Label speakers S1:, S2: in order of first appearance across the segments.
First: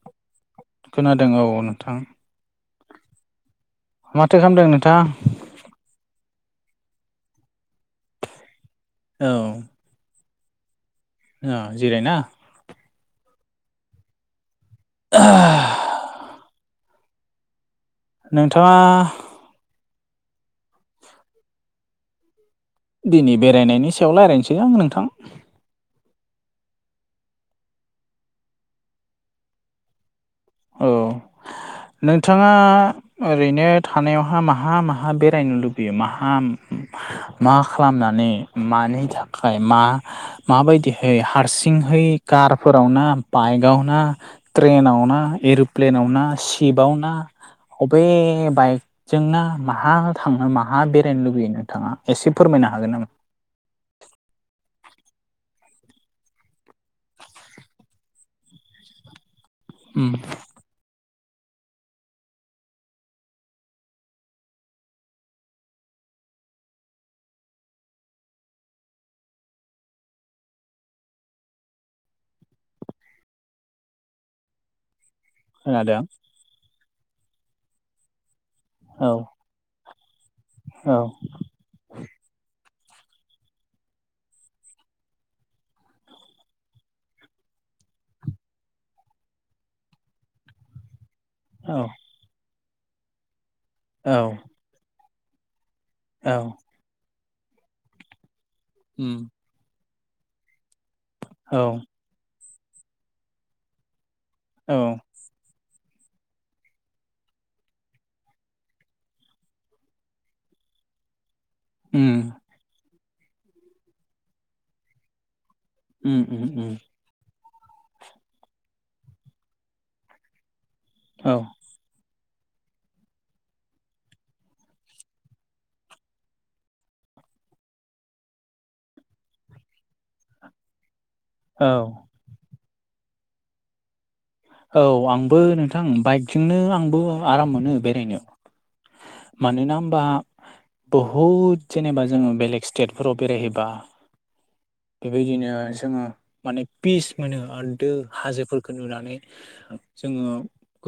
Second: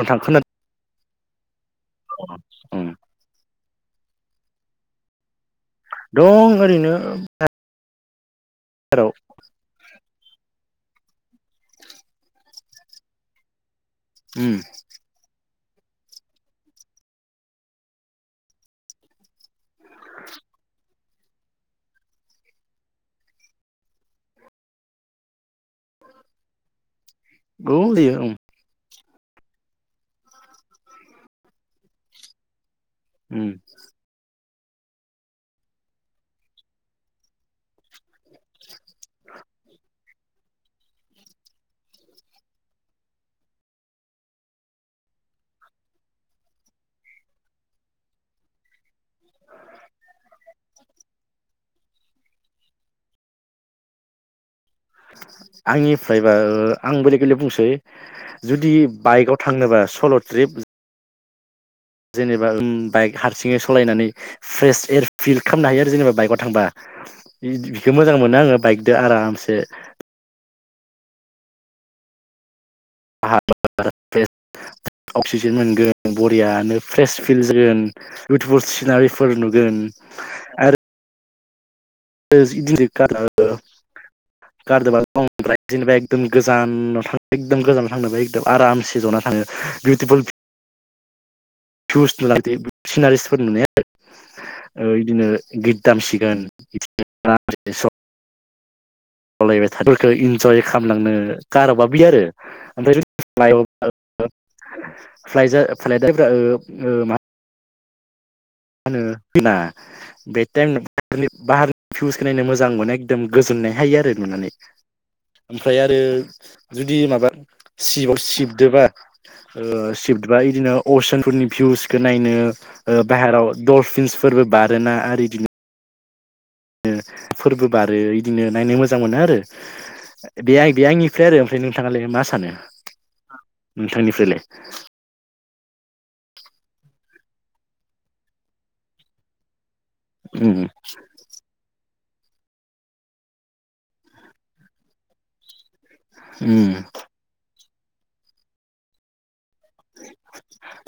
S1: जों थांखोननानै
S2: खोनादों औ नोंथां
S1: उम
S2: माथो खालामदों नोंथां
S1: दं ओरैनो हराव
S2: औ अ जिरायना
S1: उम
S2: [unintelligible] नोंथाङा
S1: [inaudible]
S2: दिनै बेरायनायनि सायाव रायज्लायनोसै आं नोंथां
S1: गौ दैयो ओं
S2: औ नोंथाङा ओरैनो थानायावहा मा माहा माहा बेरायनो लुबैयो माहा मा खालामनानै मानि थाखायाय मा माबायदिहै हारसिंहै कारफोराव नो बाइकआव नो ट्रेनाव ना एर'प्लेनाव ना सिपआव ना बबे बाइक जोंना माहा थाङो माहा बेरायनो लुबैनो थाङा एसे फोरमायनो हागोन नामा
S1: आंनिफ्रायबा आं बेलेग बेलेग बुंसै जुदि बाइकआव थाङनोबा
S2: उम
S1: सल' ट्रिप जेनेबा बाइक हारसिङै सालायनानै फ्रेस एयार फिल खालामनो हायो आरो जेनेबा बाइकआव थांबा बिखो मोजां मोनो आङो बाइकजों आरामसे अक्सिजेन
S2: खोनादों
S1: मोनगोन आरयानो फ्रेस फिल जागोन बिउटिफुल
S2: औ
S1: सिनारिफोर नुगोन
S2: औ
S1: [unintelligible] गारदोबा दंदाय जेनेबा एकदम गोजानाव थाङ एकदम गोजानाव थांनोब एकदम आरामसे जना थाङो बिउटिफुल
S2: औ
S1: जुस नु लादो सिनारिसफोर नुनाय आरो
S2: औ
S1: बिदिनो गित
S2: औ
S1: दामसिगोन
S2: उम
S1: [unintelligible] थाफोरखौ इन्जय खालामलांनो
S2: औ
S1: गारोबा बि आरो ओमफ्राय [unintelligible]
S2: औ
S1: फ्लायजा फ्लायदाफोरा ओ ओ मा मा बे टाइम बारनि
S2: उम
S1: भिउसखौ नायनो मोजां मोनो एकदम गोजोननाय हायो आरो नुनानै ओमफ्राय आरो
S2: उम उम उम
S1: जुदि माबा सिव सिबदोबा सिबदोबा बिदिनो अशन
S2: औ
S1: फोरनि भिउस नायनो बाहेराव ल्फिनसफोरबो बारोना आरो बिदिनो फोरबो बारो इदिनो नायनो मोजां मोनो आरो बे आ बे आंनि ओमफ्राय आरो ओमफ्राय
S2: औ
S1: नोंथाङालाय मा सानो नोंथांनिफ्रायलाय
S2: औ आंबो नोंथां बाइकजोंनो आंबो आराम मोनो बेरायनो मानोना होमबा
S1: उम
S2: बहु बहुद जेनेबा जोङो बेलेग स्टेटफोराव बेरायहैबा बेबायदिनो जोङो माने
S1: उम
S2: पिस मोनो आरो दो हाजोफोरखौ नुनानै जोङो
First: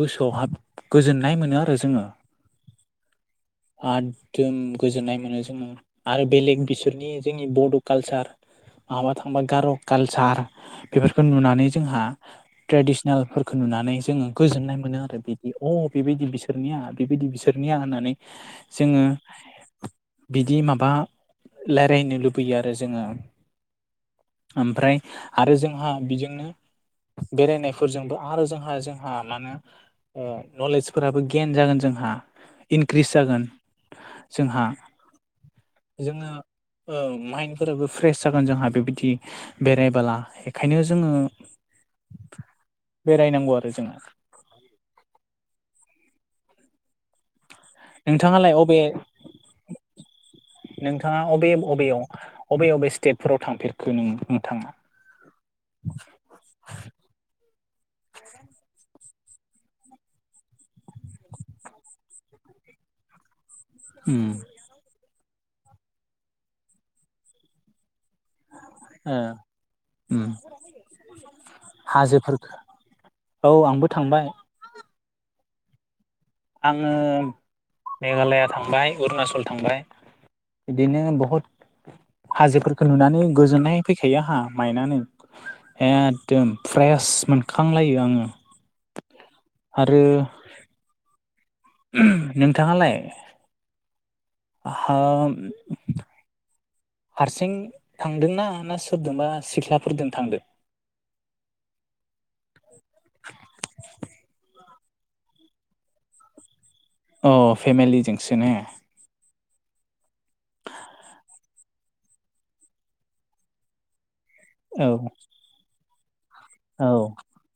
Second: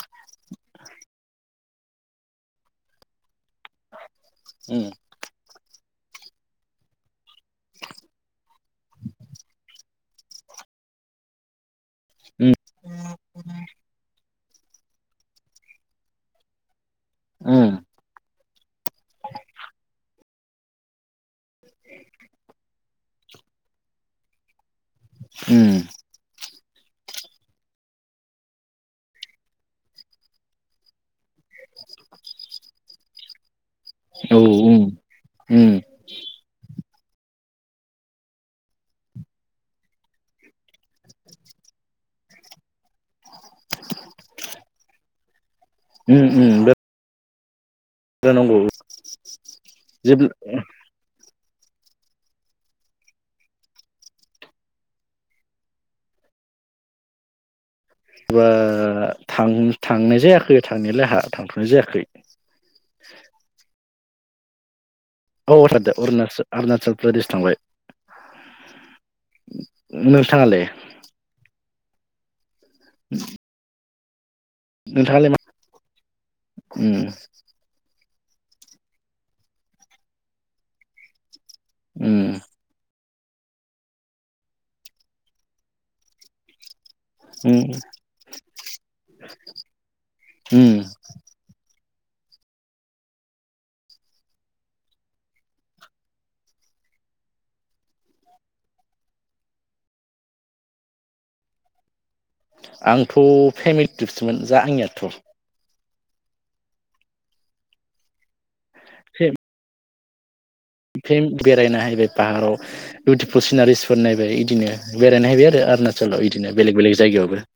S2: गोसोआव हाब गोजोननाय मोनो आरो जोङो आ दम गोजोननाय मोनो जोङो आरो बेलेग बिसोरनि जोंनि बड' कालचार माबा थांबा गार' कालसार बेफोरखौ नुनानै जोंहा ट्रेडिसनेलफोरखौ नुनानै जोङो गोजोननाय मोनो आरो बिदि अ बेबायदि बिसोरनिया बेबायदि
S1: उम
S2: बिसोरनिया होननानै जोङो बिदि माबा रायज्लायनो लुबैयो आरो जोङो। ओमफ्राय आरो
S1: उम
S2: जोंहा बेजोंनो बेरायनायफोरजोंबो आरो जोंहा जोंहा मा होनो नलेजफोराबो गियान जागोन जोंहा। ग्रिस जागोन
S1: औ
S2: जोंहा
S1: उम उम
S2: जोङो माइन्डफोराबो फ्रेस जागोन जोंहा बेबायदि बेरायबोला बेखायनो जोङो बेरायनांगौ आरो जोङो
S1: [inaudible] उम उम
S2: नोंथाङालाय
S1: जानांगौ
S2: अबे
S1: जेब्ला
S2: नोंथांङा अबे-अबेयाव बबे बबे स्टेटफोराव थांफेरखो नों नोंथांङा?
S1: बा थां थांनाय जायाखै थांनायालाय थांथ'नाय जायाखै।
S2: ओम
S1: औ औ थांदों अरुणल-अरुनाचल प्रदेश थांबाय।
S2: ओम
S1: नोंथाङालाय
S2: हाजोफोर औ आंबो थांबाय।
S1: नोंथाङालाय मा
S2: आङो
S1: उम
S2: मेघालया थांबाय अरुनाचल थांबाय बिदिनो बहुद
S1: ओम
S2: हाजोफोरखौ नुनानै गोजोननाय फैखायो आंहा मायनआनो एखदम फ्रेस।
S1: उम
S2: मोनखांलायो आङो।
S1: [inaudible]
S2: आरो
S1: उम
S2: नोंथाङालाय? हाम हारसिं थांदोंना ना सोरजोंबा सिख्लाफोरजों थांदों?
S1: आंथ' फेमिलि ट्रिपसोमोन आंनियाथ'।
S2: अ फेमेलिजोंसो ने।
S1: फिन बेरायनाय पाहाराव बिउटिफुल सिनारिसफोर नायबाय। बिदिनो
S2: औ
S1: बेरायनो हैैबाय आरो अरुनाचलाव बिदिनो बेलेग
S2: औ ओ
S1: बेलेग जायगायावबो।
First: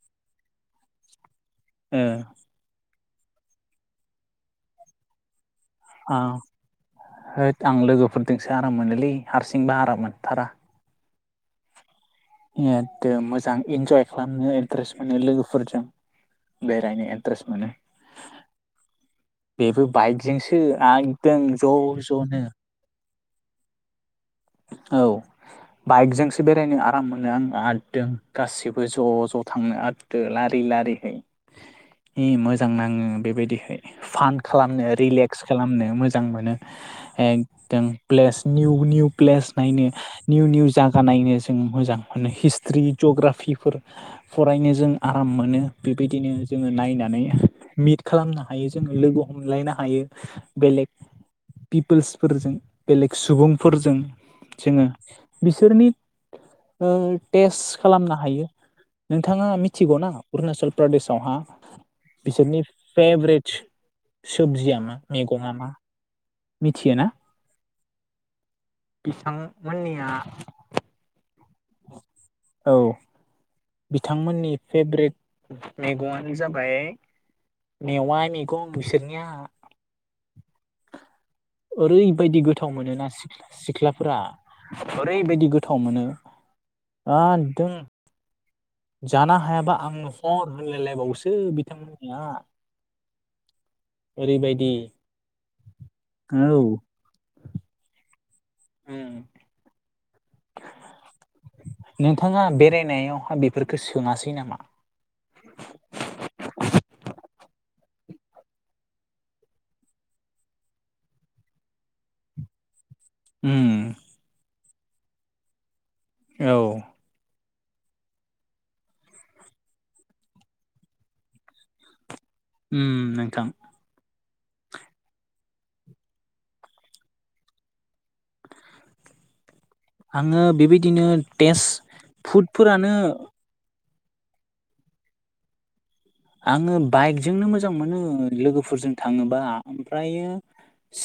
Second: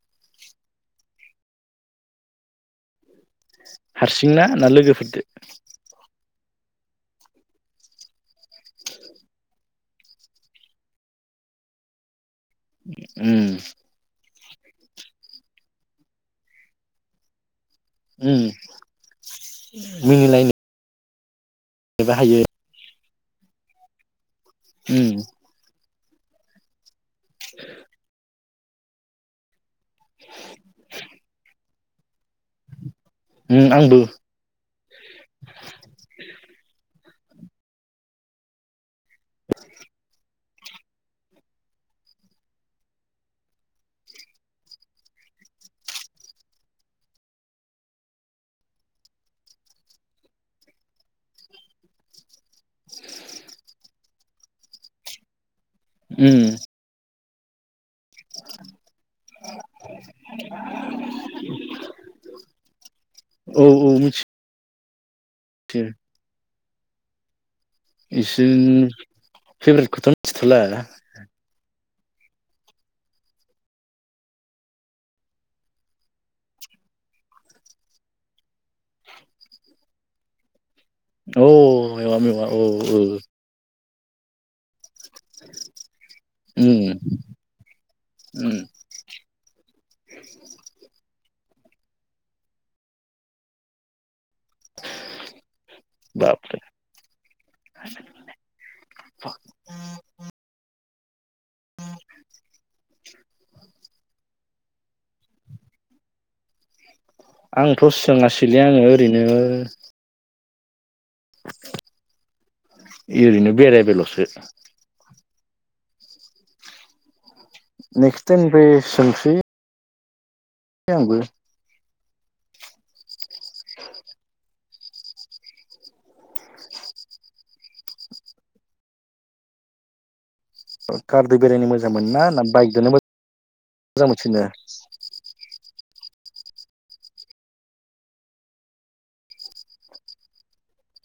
S2: ओ
S1: हारसिंना ना लोगोफोरजों
S2: ओ होद आं लोगोफोरजोंसो आराम मोनोलै हारसिंबा आराम मोनथारा। इखदम मोजां
S1: उम
S2: इनजय खालामनो। इनतारेस्ट मोनो लोगोफोरजों बेरायनो इनतारेस्ट मोनो ‌।
S1: उम
S2: बेबो बाइकजोंसो
S1: मिनिलायनोबो
S2: एकदम
S1: हायो
S2: ज'-ज'नो। औ
S1: उम
S2: बाइकजोंसो बेरायनो आराम मोनो आं ‌आरदों गासिबो ज', ज' थांनो आदो लारि लारिहै जि मोजां नाङो।
S1: उम
S2: बेबायदिहाय
S1: आंबो
S2: फान खालामनो रिलेक्स खालामनो मोजां मोनो एकदम प्लेस निउ, निउ प्लेस नायनो निउ निउ जागा नायनो जों मोजां मोनो ‌हिस्ट्रि जग्राफिफोर फरायनो जों आराम मोनो बेबायदिनो जोङो नायनानै मिट खालामनो हायो जोंङो लोगो हमलायनो हायो बेलेग पिपोल्सफोरजों बेलेग सुबुंफोरजों। जोङो बिसोरनि
S1: उम।
S2: ओ टेस्ट खालामना हायो। नोंथांङा मिथिगौ ना? अरुनाचल प्रदेशआवहा बिसोरनि फ्रेभेट
S1: औ औ मिथियो
S2: सबजिया मा मैगंना मा? मिथियो ना?
S1: इसे [unintelligible]
S2: बिथांमोननिया
S1: फेभ्रेटखौथ' मिथिथ'ला।
S2: औ। बिथांमोननि फेभ्रेट मैगङआनो जाबाय मेवा मैगं, बिसोरनिया
S1: अ मेवा
S2: ओरैबायदि
S1: मेवा औ
S2: गोथाव
S1: औ
S2: मोनोना, सिख्ला सिख्लाफोरा ओरैबायदि गोथाव मोनो।
S1: उम
S2: एकदम
S1: [unintelligible]
S2: जानो हायाबा आंनो हर होनलायलायबावोसो बिथांमोननिया। ओरैबायदि। [inaudible]
S1: बाबरे
S2: औव। [unintelligible] नोंथाङा बेरायनायावहााय बेफोरफोरखौ सोङासै नामा?
S1: आंथ' सोङासैलै आंङो ओरैनो ओरैनो
S2: उम
S1: बेरायबाइल'सो।
S2: औ।
S1: नेक्सताइम रसे [unintelligible] [unintelligible]
S2: [unintelligible] नोंथां।
S1: [inaudible]
S2: आङो बेबायदिनो
S1: कारजों
S2: टेस्ट
S1: बेरायनो मोजां मोन ना? ना
S2: फुडफोरानो
S1: बाइकजोंनो मोजां मोनसिैनो?
S2: आंङो बाइकजोंनो मोजां मोनो लोगोफोरजों थांङोबा। ओमफ्रायो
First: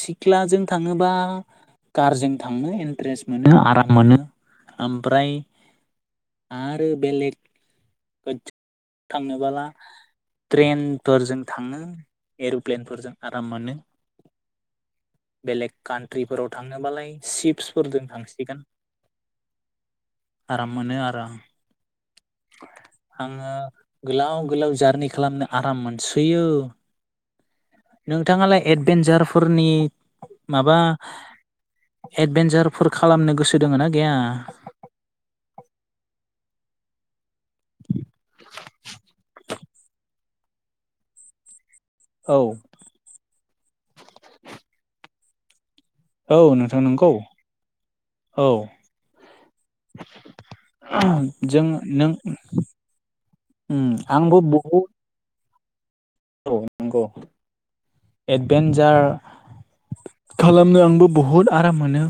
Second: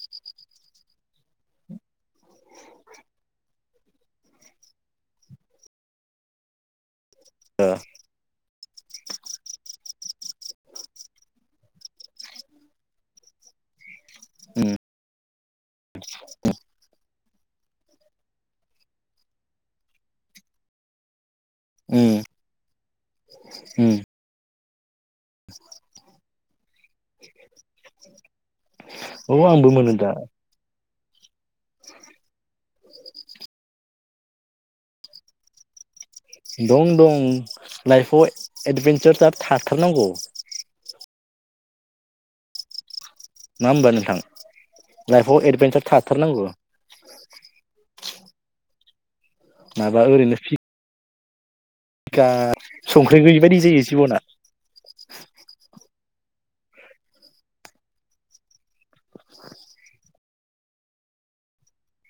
S2: सिख्लाजों थांङोबा कारजों थांनो इनट्रेस्ट मोनो आराम मोनो। ओमफ्राय आरो बेलेग
S1: ओ
S2: [inaudible] थांनोबोला ट्रेनफोरजों थांङो। एर'प्लेनफोरजों आराम मोनो।
S1: उम
S2: बेलेग कानन्ट्रिफोराव थांनोबालाय सिशपसफोरजों थांसिगोन। आराम मोनो आरो आं।
S1: उम।
S2: आंङो
S1: उम
S2: गोलाव-गोलाव जारनि खालामनो आराम मोनसोयो। नोंथांङालाय
S1: औ आंबो
S2: एडभेनजारफोरनि
S1: मोनो दा
S2: माबा एडभेन्सारफोर खालामनो गोसो दोङ ना गैया?
S1: दं दं लाइफआव एडभन्सारा थाथारनांगौ।
S2: औ।
S1: मा होमबा नोंथां लाइफआव एदभेन्सार
S2: औ नोंथां नंगौ। औ।
S1: माबा ओरैनो
S2: जों नों
S1: फिखार संख्रि गैयि बायदि जायो जिबना
S2: आंबो बहुद औ नंगौ एडभेन्सार खालामनो आंबो बहुत आराम मोनो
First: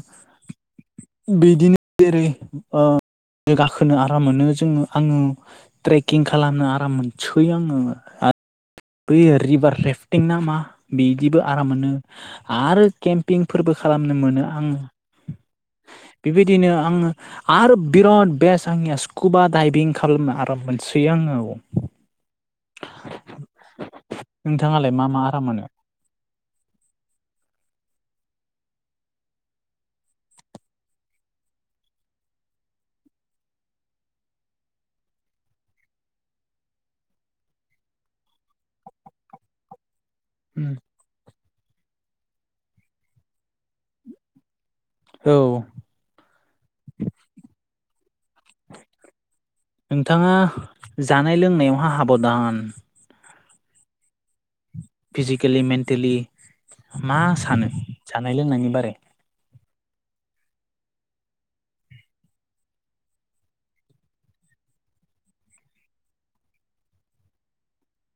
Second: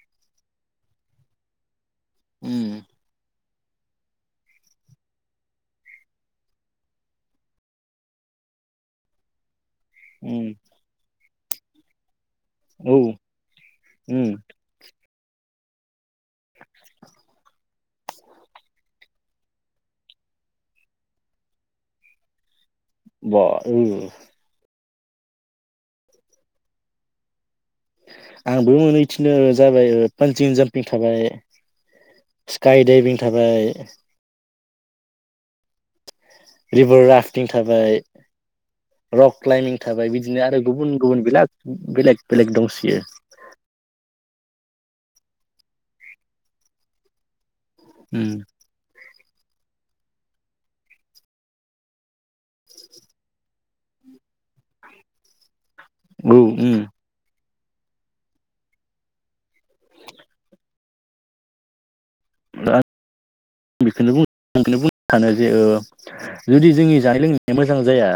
S2: बिदिनो जेरै
S1: उम
S2: गाखोनो आराम मोनो जोङो आङो ट्रेकिं खालामनो आराम मोनसै आङो। बै रिभार रेफटिं ना
S1: उम
S2: मा बिदिबो आराम मोनो। आरो
S1: औ
S2: केम्पिंफोरबो खालामनो
S1: उम
S2: मोनो आं।
S1: [inaudible]
S2: बेबायदिनो आङो आरो बिराद बेस्ट आंनिया स्कुबा दाइभिं खालामनो आराम मोनसै आङो
S1: बा उम
S2: नोंथाङालाय मा मा आराम मोनो
S1: आंबो मोनहैथिनो जाबाय पानजं जाम्पिं थाबाय स्काइ दडाइभिं थाबाय रिभार राफटिं थाबाय रक क्लाइमबिं थाबाय बिदिनो आरो गुबुन गुबुन बेलग बेलेग बेलेग दंसयो
S2: औ
S1: उम
S2: नोंथाङा जानाय लोंनायावहा हाबदान फिजिकेलि मेन्टेलि
S1: औ उम
S2: मा सानो जानाय लोंनायनि बारै
S1: बेखौनो आंखौनो बुंनो सानो जे जुदि जोंनि जानाय लोंनाया मोजां जाया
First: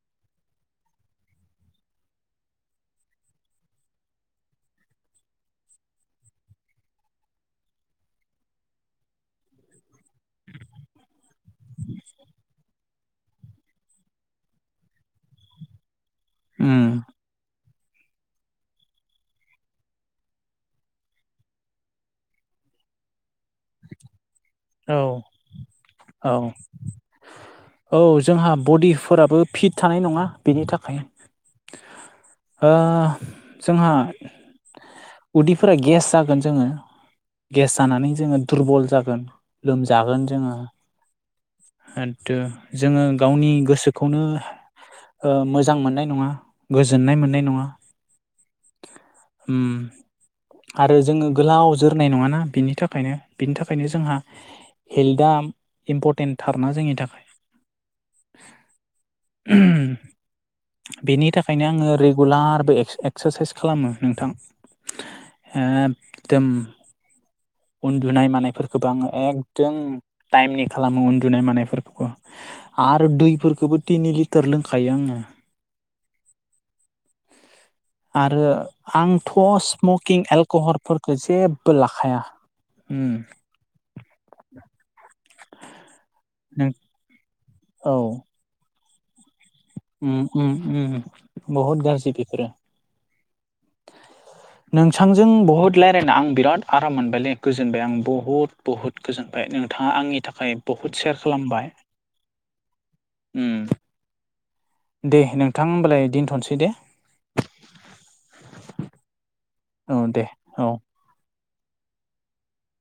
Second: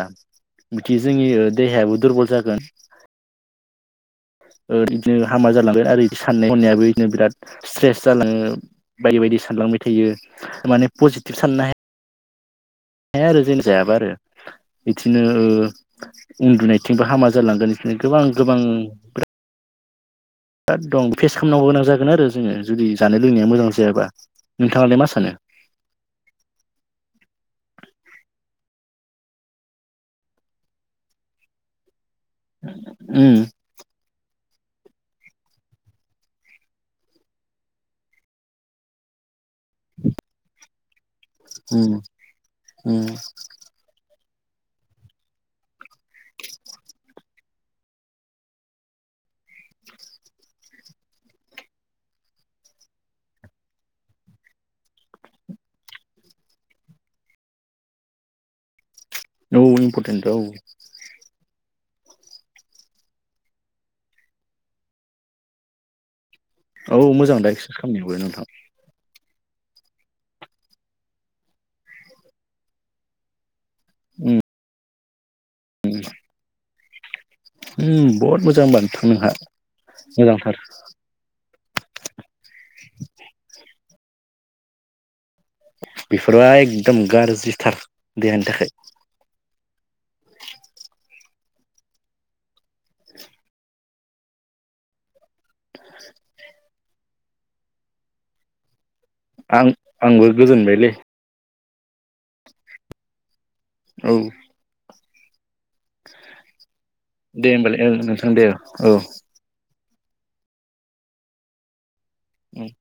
S1: बिदि जोंनि देहायाबो दुरबल जागोन बिदिनो हामा जालांगोन आरो बिदि साननाय हनायाबो बिदिनो बिराद स्ट्रेस जालाङो बायदि बायदि सानलांबाय थायो माने पजिटिभ साननो हाया हाया आरो जों जायाबा आरो बिदिनो
S2: उम
S1: उन्दुनायथिंबो हामा जालांगोन गोबां गोबां दक दम फेस खालामनांगौ गोनां जागोन आरो जोङो जुदि जानाय लोंनाया मोजां जायाबा
S2: औ
S1: नोंथाङालाय मा सानो
S2: औ औ जोंहा बडिफोराबो फिट थानाय नङा बेनि थाखाय
S1: [inaudible]
S2: ओ
S1: उम
S2: जोंहा उदैफोरा गेस जागोन जोङो गेस जानानै जोङो दुरबल जागोन लोमजागोन जोङो
S1: उम
S2: आरो जोङो
S1: उम
S2: गावनि गोसोखौ खौनो मोजां मोननाय नङा गोजोननाय मोननाय नङा आरो जोङो गोलाव जोरनाय नङाना बेनि थाखायनो बिनि थाखायनो जोंहा हेल्थआ इम्परटेन्टथारनाा जोंनि थाखाय [inaudible]
S1: औ इमपर्टेन्ट औ
S2: बेनि थाखायनो आङो रेगुलारबो एक्सारसाइस खालामो नोंथां एदिम
S1: औ मोजां दाय
S2: उन्दुनाय मानायफोरखौबो आङो एकदम टाइमनि खालामो उन्दुनाय मानायफोरखौ आरो दैफोरखौबो तिनि लिटार लोंखायो आङो
S1: उम उम बहुत
S2: आरो
S1: मोजां होमबा नोंथां नोंहा
S2: आंथ' स्मकिं
S1: मोजांथार
S2: एलकहलफोर जेबो लाखाया
S1: बेफोरो
S2: नों
S1: एकदम गाज्रिथार
S2: औ
S1: जेनि थाखाय
S2: बहुत गाज्रि बेफोरो नोंसांजों बहुद रायजलायना आं बिराद आराम मोनबायलै गोजोनबाय आं बहुद बहुद गोजोनबाय
S1: आं
S2: नोंथाङा आंनि
S1: आंबो
S2: थाखाय
S1: गोजोनबायलै
S2: बहुद सेयार खालामबाय
S1: औ
S2: दे नोंथां होमबालाय दोनथ'नोसै दे
S1: दे होमबालाय नोंथां दे औ
S2: औ दे औ
S1: उम-'